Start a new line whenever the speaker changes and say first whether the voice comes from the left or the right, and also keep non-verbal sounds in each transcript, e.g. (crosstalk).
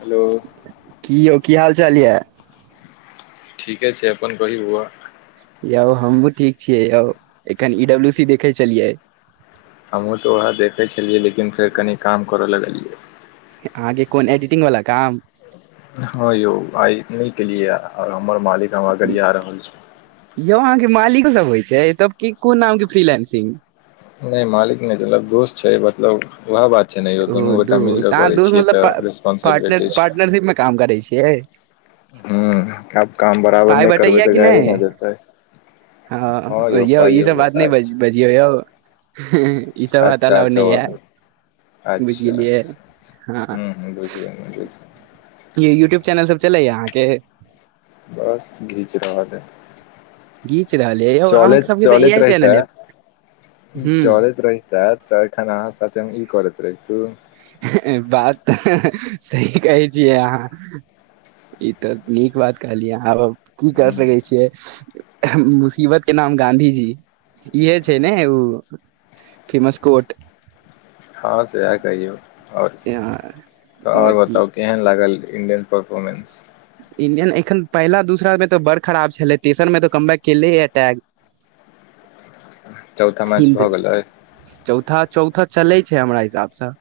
left: Hello
right: की यौ की हाल चाल यै
left: ठीके छै अपन कहि बौआ
right: यौ हमू ठीक छियै यौ एखन इ डब्लू सी देखै छलियै
left: हमहूँ तऽ उहै देखै छलियै लेकिन फेर कनि काम करय लगलियै
right: अहाँके कोन एडिटिंग वला काम
left: हँ यौ आइ नहि केलियै हमर मालिक हम गड़ीया रहल छै
right: यौ अहाँ के मालिको सब होइ छै तब की कोन नाम के फ्रीलेंसिंग
left: नइ मालिक नइ मतलब दोस्त छै मतलब वैह बात छै ने यौ दुनू
right: ओ
left: गोटा मिल
right: दोस्त
left: कऽ
right: अहाँ
left: करै
right: दोस्त
left: छियै तऽ
right: मतलब
left: रेस्पोंसिबिलिटी
right: पार्टनर पार्टनरशिप मे काम करै छियै
left: हुँ आब काम बराबर
right: पाइ
left: नइ करबे
right: बटैया
left: तऽ
right: कि
left: गायरे
right: नहि
left: न देतै
right: हँ यौ ई सब बात नइ बज बजियौ यौ (inaudible) ई सब
left: छै
right: बात
left: अच्छा
right: अलाव नइ
left: ओ
right: यै बुझि
left: अच्छा
right: गेलियै
left: अच्छा अच्छा
right: हँ
left: ह्म ह्म बुझि गेलियै बुझ
right: ये यूट्यूब चैनल सब चलैया अहाँके
left: बस घीच रहल ऐ
right: घीच रहल यै यौ अहाँ सबके तऽ
left: चलैत
right: चहे
left: रहितै
right: चैनल य
left: चलैत रहितै तऽ एखन अहाँ साथेे ई करैत रहितू
right: ह्ह बात तऽ सही कहै छियै अहाँ ई तऽ नीक बात कहलियै आहाँ अ अब की केय सकै
left: हँ
right: छियै मुसीबत के नाम गाँधी जी इहे छै ने उ फेमस कोट
left: हँ सेहे कहियौ और की तऽ
right: और की
left: बताउ कि केहन लागल इण्डियन परफॉर्मेन्स
right: इण्डियन एखन पहिला दूसरामे तऽ बड़ खराब छलै तेसरमे तऽ कमबैक केलै एटैक
left: चौथा मैच
right: हिन्द
left: भऽ गेलै
right: चौथा चौथा चलै छै हमरा हिसाबसँ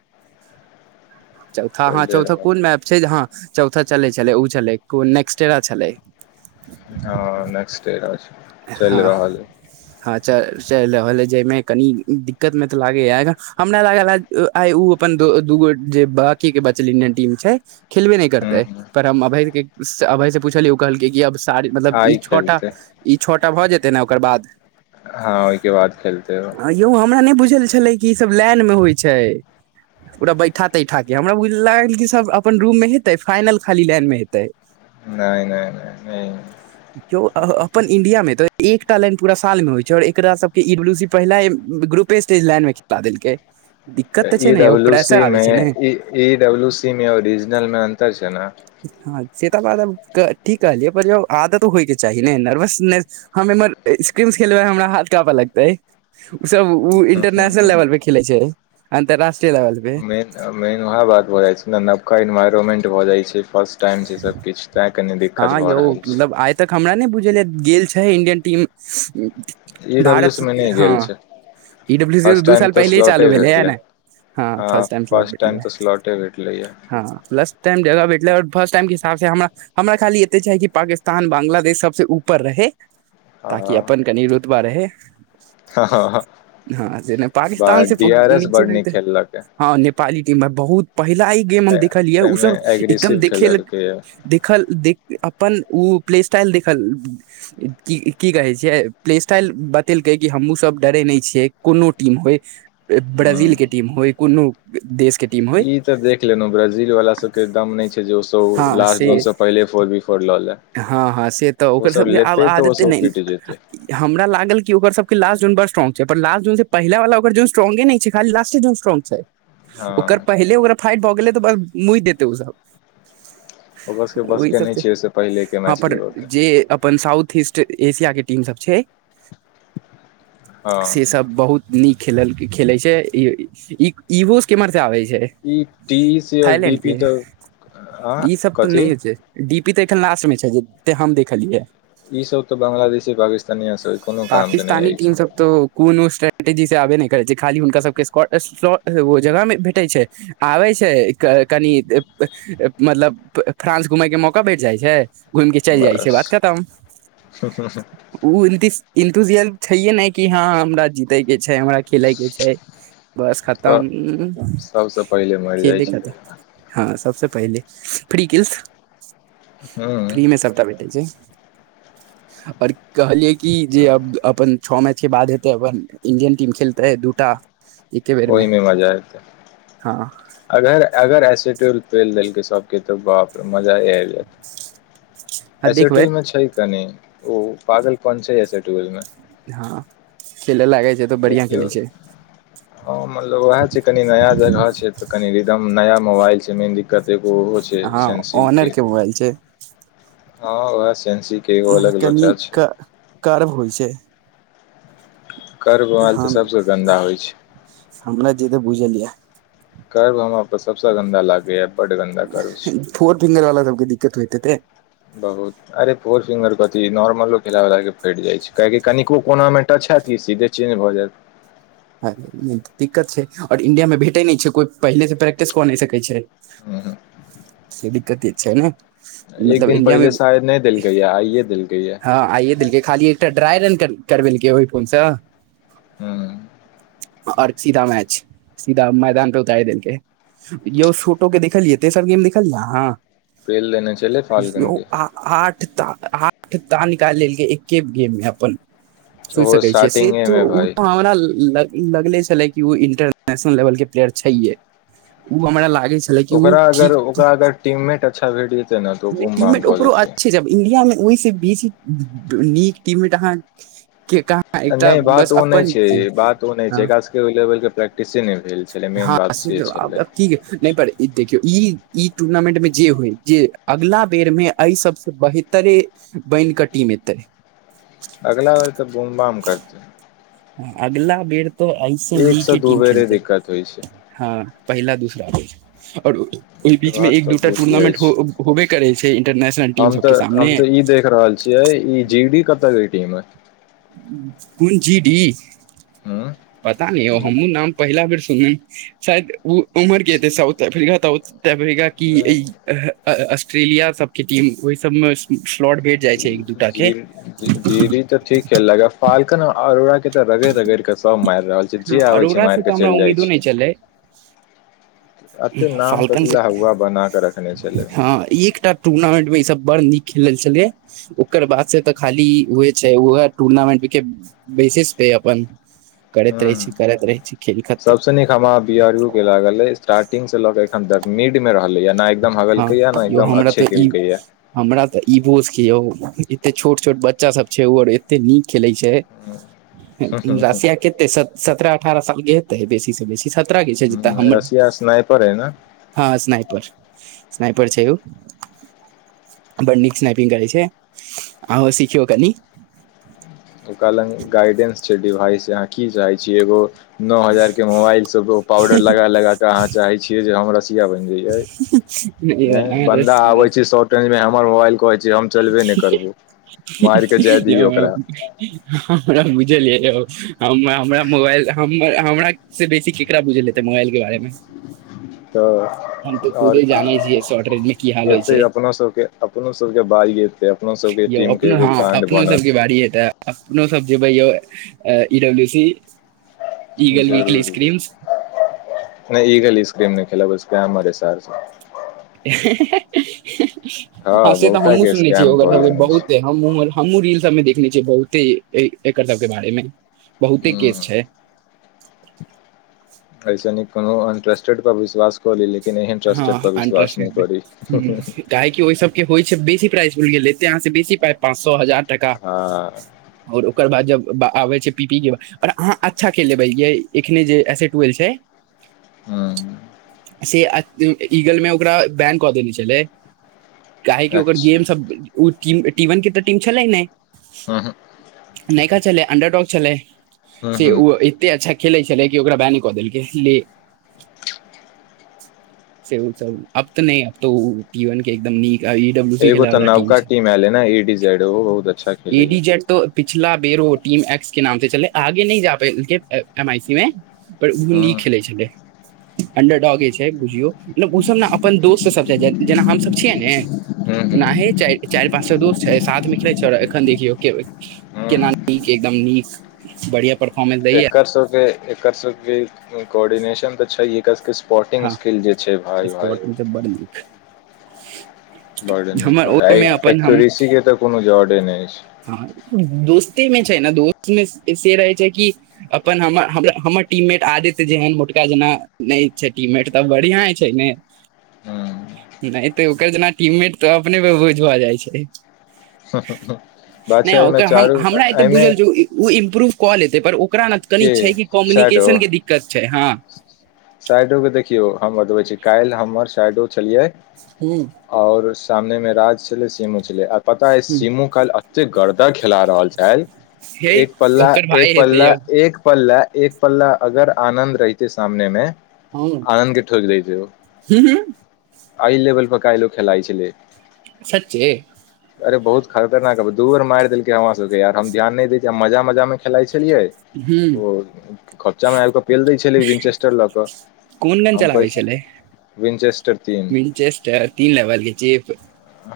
right: चौथा हँ
left: चलिए
right: चौथा
left: रहल
right: कोन मैप छै जे हँ चौथा चलै छलै छलै कोन नेक्सट्रा छलै
left: हँ नेक्स्ट्रा छै चलि
right: हँ
left: रहल अई
right: हँ च चलि रहल है जाहिमे कनी दिक्कत मे तऽ लागे यऽ हमरा लागल है आइ ओ अपन दु दूगो जे बाकी के बचल इंडियन टीम छै खेलबे नहि
left: ह
right: करते पर हम अभय के अभय से पूछलियै ओ कहलकै कि अब ताड़ी मतलब ई
left: आइ
right: छौ टा
left: खेलतै
right: ई छौटा भऽ जेतै न ओकर बाद
left: हँ ओहिके बाद खेलतै ओ
right: यौ हमरा नइ बुझल छलै कि ई सब लाइन मे होइ छै ओकरा बैठा तैठा के हमरा बुझ लागल कि सब अपन रूम मे हेतै फाइनल खाली लाइन मे हेतै
left: नहि नहि नहि नहि
right: केओ आ अह अपन इंडिया मे त एकटा लाइन पुरा साल मे होई छै और एकरा सब के ई डब्ल्यू सी पहिला ग्रुपे स्टेज लाइन मे दऽ देलकै दिक्कत
left: तऽ इ
right: छै ने यौ
left: डब्लू सी
right: प्रेशर आबै
left: मे
right: छै ने
left: ई ई डब्लू सी मे ओरिजिनल मे अन्तर छै न
right: हँ से तऽ बात आब ठीक कहलियै पर यौ आदत होयके चाही ने नर्वसनेस हम इमहर स्क्रीस खेलबे हमरा हाथ कापे लगतेै सब ओ
left: हूँ हूँ
right: इंटरनेशनल
left: हूँ
right: लेवल पे खेले छै अंतर्राष्ट्रीय लेवल पे
left: मेन मेन वहै बात भऽ जाइ छै ने नवका एन्वायरमेंट भऽ जाइ छै फर्स्ट टाइम छै सब किछ
right: हँ यौ मतलब आइ तक हमरा नहि बुझेलय गेल छै Indian team
left: E W C
right: भारत
left: मे नहि
right: हँ
left: गेल छै
right: ई डब्ल्यू सी त
left: फर्स्ट
right: दू
left: टाइम
right: साल
left: तऽ
right: पहिले ही चालू
left: स्लॉटे
right: भेलै ह
left: भेटलै
right: ने हँ
left: फर्स्ट टाइम तऽ स्लॉटे भेटलैए
right: (unintelligible) जगह भेटलै फर्स्ट टाइम के हिसाब से हमरा हमरा खाली एते छै कि पाकिस्तान बांग्लादेश सबसे ऊपर रहै ताकि अपन कनि रुतबा रहै
left: हँ ह हँ
right: हँ नहि पाकिस्तान से नीचे
left: बड नीक
right: रहते
left: खेललकै
right: हँ नेपाली टीम मे बहुत पहिला ई गेम हम देखलियै ओ
left: ताहिमे
right: सब एकदम
left: एग्रेसिव
right: देखे लऽ
left: खेललकैए
right: देखल देख अपन ओ प्ले स्टाइल देखल की की कहै छियै प्ले स्टाइल बतेलकै कि हमहूँसभ डरै नहि छियै कोनो टीम होइ ब्राजीलके टीम होइ कोनो देशके
left: ई तऽ देख लेलहु ब्राजील वाला सबकेदम नहि छै जे ओ सब
right: हँ से
left: लास्ट दीन सब पहिले फोर बिफोर लऽ लै
right: हँ हँ से तऽ ओकर सबके आब आदते
left: सब
right: नहि
left: पीट जेते
right: हमरा लागल कि ओकर सबके लासट जोन बड स्ट्रोंग छै पर लास्ट जोन से पहिला वला ओ जोन स्ट्रोंगे नहि छै खाली लास्टे जोन
left: हँ
right: ओकर पहिले ओकरा फाइट भऽ गेलै तऽ मुइत देतै ओ सब
left: ओकरसब के बस
right: ओहि
left: के
right: सब
left: नै
right: से
left: छै उसब
right: हँ पर जे अपन साउथ इस्ट ट एशिया के टीम सब छै से
left: हँ
right: सब बहुत नीक खेल खेले छै इगो केमहर से आबे छै
left: ई टी सी आओर डी
right: थाइलैंड
left: पी
right: के
left: तऽ आ
right: ई सब तऽ
left: कथी
right: नहिए छै डी पी तऽ एखन लास्ट मे छै जते हम देखलियै
left: ई सब तो बांग्लादेशी पाकिस्तानी सब कोनो काम के नहि
right: पाकिस्तानी
left: अइछ
right: टीम सब तो कोनो स्ट्रेटेजी से आबे नहि करे छै खाली हुनका सबके स्ट्रग जगह मे भेटै छै आबे छै कनि मतलब फ्रांस घूमेय के मौका भेट जाइ छै घूम के चलि जाइ छै
left: बस
right: बात खतम ओ इनतीस इन्तुजियल छैये ने कि हँ हमरा जीते के छै हमरा खेलके छै बस
left: तऽ
right: खतम
left: सबसँ पहिले मरि जाइ
right: खेले
left: छै
right: खतम हँ सबसँ पहिले फ्रिकीलस
left: हूँ
right: फ्री मे सभटा भेटै छै आओर कहलियै कि जे
left: तऽ
right: अब अपन छओ मैच के बाद हेतै अपन इंडियन टीम खेलतैै दूटा एके बेर मे
left: ओहिमे मजा एतै
right: हँ
left: अगर अगर ऐसेट पेल देलकै सभके तऽ बाप रे मजाए आब जैत
right: (inaudible) देखबै
left: एसेटल मे छै कनि ओ पागल कोन छै एसेटूल मे
right: हँ खेले लागे छै तऽ बढ़िया खेले
left: देखियौ
right: छै
left: ह मतलब वहै छै कनी नया जगह छै त कनी रिडम नया मोबाइल छै मे कतेकगो ओहो छै
right: हँ ऑनर
left: सेन्सीके
right: के मोबाइल छै
left: हँ वहै सेनसी के एगो अलग
right: कनि
left: लोचा छै
right: कर्व होइ छै
left: कर्ब मोबाइल तऽ
right: हम
left: सबसँ गन्दा होइ छै
right: हमरा जेतै बुझलयै
left: कर्ब हमरा पर सबसे गन्दा लागै यऽ
right: फोर फिंगर वाला सबके दिक्कत होयत हेतै
left: बहुत अरे फोर फिंगर कथी नोर्मलो खेला वला के कैट जाइ छै कनिको कोना मे टच हैत की सीधे चेन्ज भऽ जैत
right: अ दिक्कत छै आओर इंडियामे भेटै नइ छै कोइ पहिलेसँ प्रैक्टिस कऽ नइ सकै छै
left: हुँ
right: से दिक्कते छै नऽ
left: एक दिन पहिले शायद नइ देलकय यै आइयए देलकय यै
right: ह आइए देलक खाली एकटा ड्राय रन कर करबेलकै ओहि फोन सँ
left: हूँ
right: आओर सीधा मैच सीधा मैदान पर उताइर देलकै यौ शोटो के देखलियै तेसर गेम देखलियै आहाँ
left: बेल देने चले फाल्गुन के
right: आठ ता आठ ता निकाल लेलकै एके गेम मे अपन सोइच
left: ओहो
right: सकै छियै से
left: स्टार्टिंगे
right: त
left: मे
right: ओ
left: भाय
right: तऽ हमरा ल लगले छले कि उऽ इंटरनेशनल लेवल के प्लेयर छैेहिये उ हमरा लागै छलै कि उ
left: ओकरा अगर
right: ठीक
left: ओकरा अगर टीममेट अच्छा भेट जेतै ने तऽ ओ बूम
right: टीम
left: बाम
right: मेट
left: कऽ
right: ओकरो
left: देतै
right: अच्छे इंडिया मे ओहि से बेसी नीक टीम मेट अहाँक
left: नैय बात ओ नइ छै बात ओ नइ छै एकरा सबके ओहि लेवल के प्रैक्टिसे नइ भेलय
right: हँ से तऽ आब आब नय पर ई देखियौ ई ई टूर्नामेंट मे जे होय जे अगला बेर मे एहि सबस बेहतरे बैन क टीम एतै
left: अगला बेर तऽ बुम बाम करतै
right: अगला बेर त एहिऐ
left: एक से
right: नीके
left: दू
right: टीम
left: बेरे
right: खेलतै
left: दिक्कत होइ छै
right: हँ पहिला दूसरा बेच आओर ओहि
left: एहिके
right: बीच मे
left: बाद
right: एक
left: तऽ
right: दू टा
left: बुझि जाइ
right: टूर्नामेंट
left: छै
right: होबे करै छै इंटरनेशनल टीम सबके सामने
left: छिये ई जी डी कतअ यऽ टीम मऽ
right: कुन जि डी
left: हँ
right: पता न ओ हमू नाम पहिला बेर सुन लियय शायद ओ उमहर के हेतय साउथ अफ्रीका ताउथ साउथ अफ्रीका कि
left: नहि
right: ऑस्ट्रेलिया सबके टीम ओहि सब म स्लॉट भेट जाइ छै एक दू टा के
left: खेललह फाल्कन अरोड़ा के तऽ रगैड़ रगैड़ के सब मारि रहल छै जे आबै छै
right: अरोड़ा से
left: मारि
right: तऽ
left: कऽ
right: हमरा
left: चलि जाइ
right: उम्मीदो नहि
left: छै
right: छलै
left: एते नाम
right: फाल्कन
left: कथि
right: से
left: लऽ होआ बना क रखने छलै
right: हँ एक टा टूर्नामेंट मे ई सब बड़ नीक खेलल छलै यऽ ओकर बाद से तऽ खाली उहे छै उहै टूर्नामेंट केऽ बेसिस पे अपन करैत रहै छै
left: हूँ
right: करैत रहै छै खेल खतम
left: लागलै स्टारटिंगग से लऽ के एखन तक मिड मे रहले या नइ एकदम हगल के य
right: हँ
left: नइ
right: यौ
left: एकदम
right: हमरा
left: अच्छे
right: तऽ ई
left: केलक ये
right: हमरा तऽ ई बोस के यौ एते छोट छोट बच्चा सब छै उ अर एते नीक खेलै छै रसिया कते सत्रह अठारह सालके हेतै बेसी से बेसी सत्रह के छै जैते हमर
left: रसिया स्नाइपर अइ ने
right: हँ स्नाइपर स्नाइपर छै उऽ बड नीक स्नपिंग करै छै आहुँ सिखियौ कनि
left: ओकरा लंग गाइडेंस छै डिभाइस आहाँ की चाहै छी एगो नओ हजार के मोबाइल सब पाउडर लगा लगाक अहाँ चाहे छीयै जे हम रसिया बैन जाइये बंदा आबै छै शॉर्ट रेंज मे हमर मोबाइल कहै जे हम चलबे नहि करबौ मारिके जाए दियौ ओकरा
right: हमरा बुझलियै ओ हमरा मोबाइल हमरा से बेसी केकरा बुझल हेतै मोबाइल के बारे मे
left: तऽ
right: हम तऽ
left: आओर
right: खुदे
left: कि
right: जानै छियै शॉर्ट रेंज मे की हाल होइ
left: एतै
right: छै
left: अपनो सबके अपनो सबके बारी एतै
right: यौ अपनो हँ अपनो सबके बारी एतै अपनो सब् जेबैयौ इ डब्ल्यू सी ईगल
left: जरूर
right: वलस क्रीम्स
left: नहि ईग इसकीम नहि खेलबैसक मरे सारस
right: हँ
left: हँ
right: से तऽ
left: बहुता
right: हमू
left: के
right: सुने छी
left: स्कैम
right: ओ
left: कऽ
right: क
left: लेने छै
right: बहुत हमहुँ रील सब में देखने छियै बहुते एकर सब के बारे मे बहुते केस छै
left: ह ऐस नीक कोन अन्ट्रस्टेड प विश्वास कोलक
right: हँ (unintelligible) ओहि सब होइ छै बेसी प्राइसुल गेलते अहाँ से बेसी पाय पाँच सए हजार टका
left: हँ
right: और ओकर बाद जब आबे छै पी पी के ओर अहाँ अच्छा खेल लेबै य एखने जे ऐसेटुेल छै
left: हँ
right: से ईगल मे ओकरा बैन कऽ देनेे छलै काहेकि ओकर गेम
left: अच्छा
right: सब ओ टी वन के तऽ टीम छलै ने
left: हँ हँ
right: नयका चलै अंडर डाग छललै
left: ह
right: से
left: ह
right: ओ एते अच्छा खेले छलै क कि ओकरा बै न कऽ देलकै ले से अब तऽ नहि अब तो ओ पीवन के एकदम नीक आ ई डब्ल्यू सी
left: एगो
right: खेले
left: तऽ
right: वाला
left: नवका
right: छै
left: टीम एल ह न एडीड बहुत अच्छा खेले ह
right: त पिछला बेरो म एक्स के नाम से चले आगे नहि जा प एम आई सी मे पर ओहो नीक
left: ह
right: खेले छलै अंडर डॉगे जे छै बुझियौ मतलब ओसभ ने अपन दोस्तसभ छै जेना हमसभ छियै ने
left: ह
right: ओनाह चार चारि पाँच स दोस्त छै साथमे खेलैत छै एखन देखियौ
left: ह
right: के न
left: ह
right: न एकदम नीक बढ़िया परफोर्मेंस दैया
left: एकरसो के एकरस कोर्डिनेशन तऽ छै स्पोर्टिंग स्किल जे छै भाय भाय
right: बड़ नीक हमर ओहिमे अपन हम
left: बर्डेसी के तऽ कोनो जर्डे नहि
right: हँ दोस्ते मे छै ने दोस्तमे ऐसे रहै छै कि अपन हमर हमर टीममेट आदित्य जेहन मोटका जेना नहि छै टीममेट तऽ बढ़िया छै ने नहि तऽ ओकर जेना टीममेट तऽ अपने पर भोज भऽ जाइ छै
left: हँ ह हँ
right: नहि ओकर हमरा एतऽ बुझ ई ओ इम्प्रूव कऽ ले पर ओकरा ने कनी
left: के
right: छै कि
left: शैडो
right: कम्युनिकेशन के दिक्कत छै हँ
left: साइडो के देखियो हम बतबे छी काल्हि हमर साइडो छलियै
right: हू
left: और सामने में राज छलले सिमू छले आ पता है सिमू काल एते गर्दा खेला रहल छै
right: हे
left: एक पल्ला
right: ओकर
left: एक
right: भाय हेतै
left: पल्ला
right: यौ
left: एक पल्ला एक पल्ला अगर आनन्द रहितै सामने मे
right: हूँ
left: आनन्द के ठोक देतै ओ एहि लेवल पर काल्हि ओ खेलाइ छलै
right: सचे
left: अरे बहुत खतरनाक हब दूर मारि देलकै हमरा सबके यार हम ध्यान नहि दै छिय हम मजा मजामे खेलाइ छलियै
right: हूँ
left: ओ खोपचा मे आबि कऽ पेल दै छलै विंचेस्टर लऽ कऽ
right: कोन गन
left: हम कहै
right: चलाबै
left: छी विंचेस्टर तीन
right: छलैंचेस्टर तीन लेवल के चिप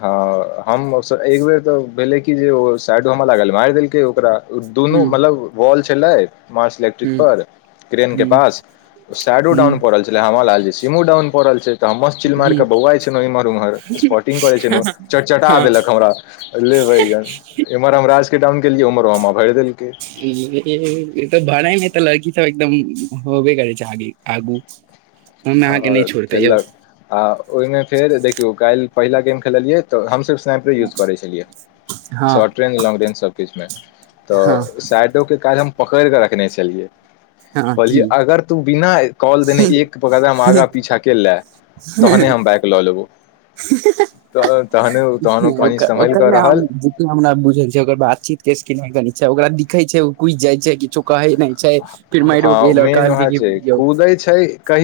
left: हँ हम एक बेर तऽ भेले कि जे ओ साइडो हमरा लागल मारि देलकै ओकरा दुनू
right: हूँ
left: मतलब बॉल छलै मास्ट इलेक्ट्रिक
right: हूँ
left: पर क्रेन के
right: हूँ
left: पास
right: हूँ
left: सैडोडाउन प रहल छै हॅं राम लाल जे सिमोडाउन भऽ रहल छै तऽ हमस चिल मार
right: हूँ
left: के बौआ छ छलहु इमहर उम्हर स्पर्टिंग करे छलहु चट का
right: हँ
left: देलक हमरा ले भैया एम्हर हम राज के डाउन केलियै उम्हरो हमा भरि देलकै
right: इ ए ए तऽ बड़ा ने तऽ लड़की सब एकदम होबे करै छै आगे आगू हमे अहाँके नहि
left: आओर
right: छोड़ते यौ
left: खेललक आ ओहिमे फेर देखियौ काल्हि पहिला गेम खेललियै तऽ हमसभ स्नैपरे यूज करैय छलियै
right: हँ
left: शॉर्ट ट्रेन लांग रेंज सब किछ में
right: हँ
left: तऽ साइडो के कारण हम पकड़ के रखने छलियै
right: हँ
left: कहलै
right: की
left: अगर तू बिना कॉल देने एक हम आगा पीछा के ले तहने हम बाइक लऽ लेबो तऽ तहन तहनो कहि समहल कऽ रहल
right: हमना बुझल छै ओकर बातचीत के स्क क छै ओकरा दिखय छै ओ कुदि जाय छै किछो कहे नहि छै फिर मारि
left: हँ
right: गेल आओर
left: मेन उएह
right: कहलक यौ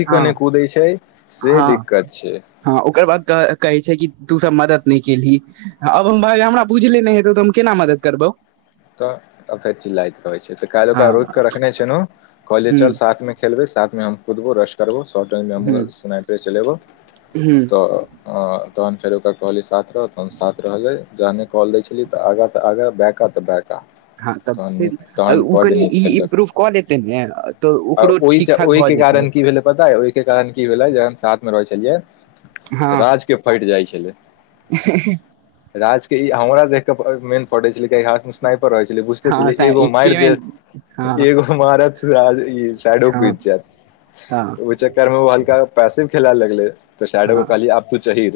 right: हँ
left: कुदै छै से
right: हँ
left: दिक्कत छै
right: हँ ओकर बाद कहै छै कि तू सब मदद नहि केलही आब हम भाय हमरा बुझले नहि हेतै तऽ हम केना मदद करबौ
left: तऽ फेर चिल्लाइत रहैत छै तऽ काल्हि
right: हँ
left: ओकरा रोक क रखने छैहु कले
right: हुँ
left: चल साथ मे खेलबै साथमे हम कुदबो रश करबौ सॉफ्ट ड्रिन्कमे
right: हुँ
left: हमहुूँ सनाइपे चलेबौ
right: हुँ
left: तऽ आऽ तहन फेर ओरा कहली साथ रह तहन साथ रहलै जहने कॉल दै छलिए आग त आगा बैक त बैक।
right: हँ तब ओ
left: बड्ड
right: कनि
left: नीक
right: ई
left: खेललक
right: इम्प्रूफ कऽ देतै ने तऽ
left: आ
right: ओकरो
left: ओहि
right: ठीक ठाक भऽ
left: ओहिके
right: जेतै
left: कारण की भेलै पताया के कारण की भेलै जखन साथ मे रहै छलियै
right: हँ
left: राज के फटि जाइ छलै
right: (inaudible)
left: राज के ई हमरा देख के मेन फटे छलै। स्नपर होइ छलै बुझत छलै
right: हँ
left: एगो मार
right: एके मे
left: दे तऽ
right: हँ
left: एगो मार तऽ आज साइडो कऽ
right: हँ
left: इ जात
right: हँ
left: त ओहि चक्करमें हलका पैसे भऽ खेल लगले तो शायदो
right: हँ
left: कहली आब तू चहीर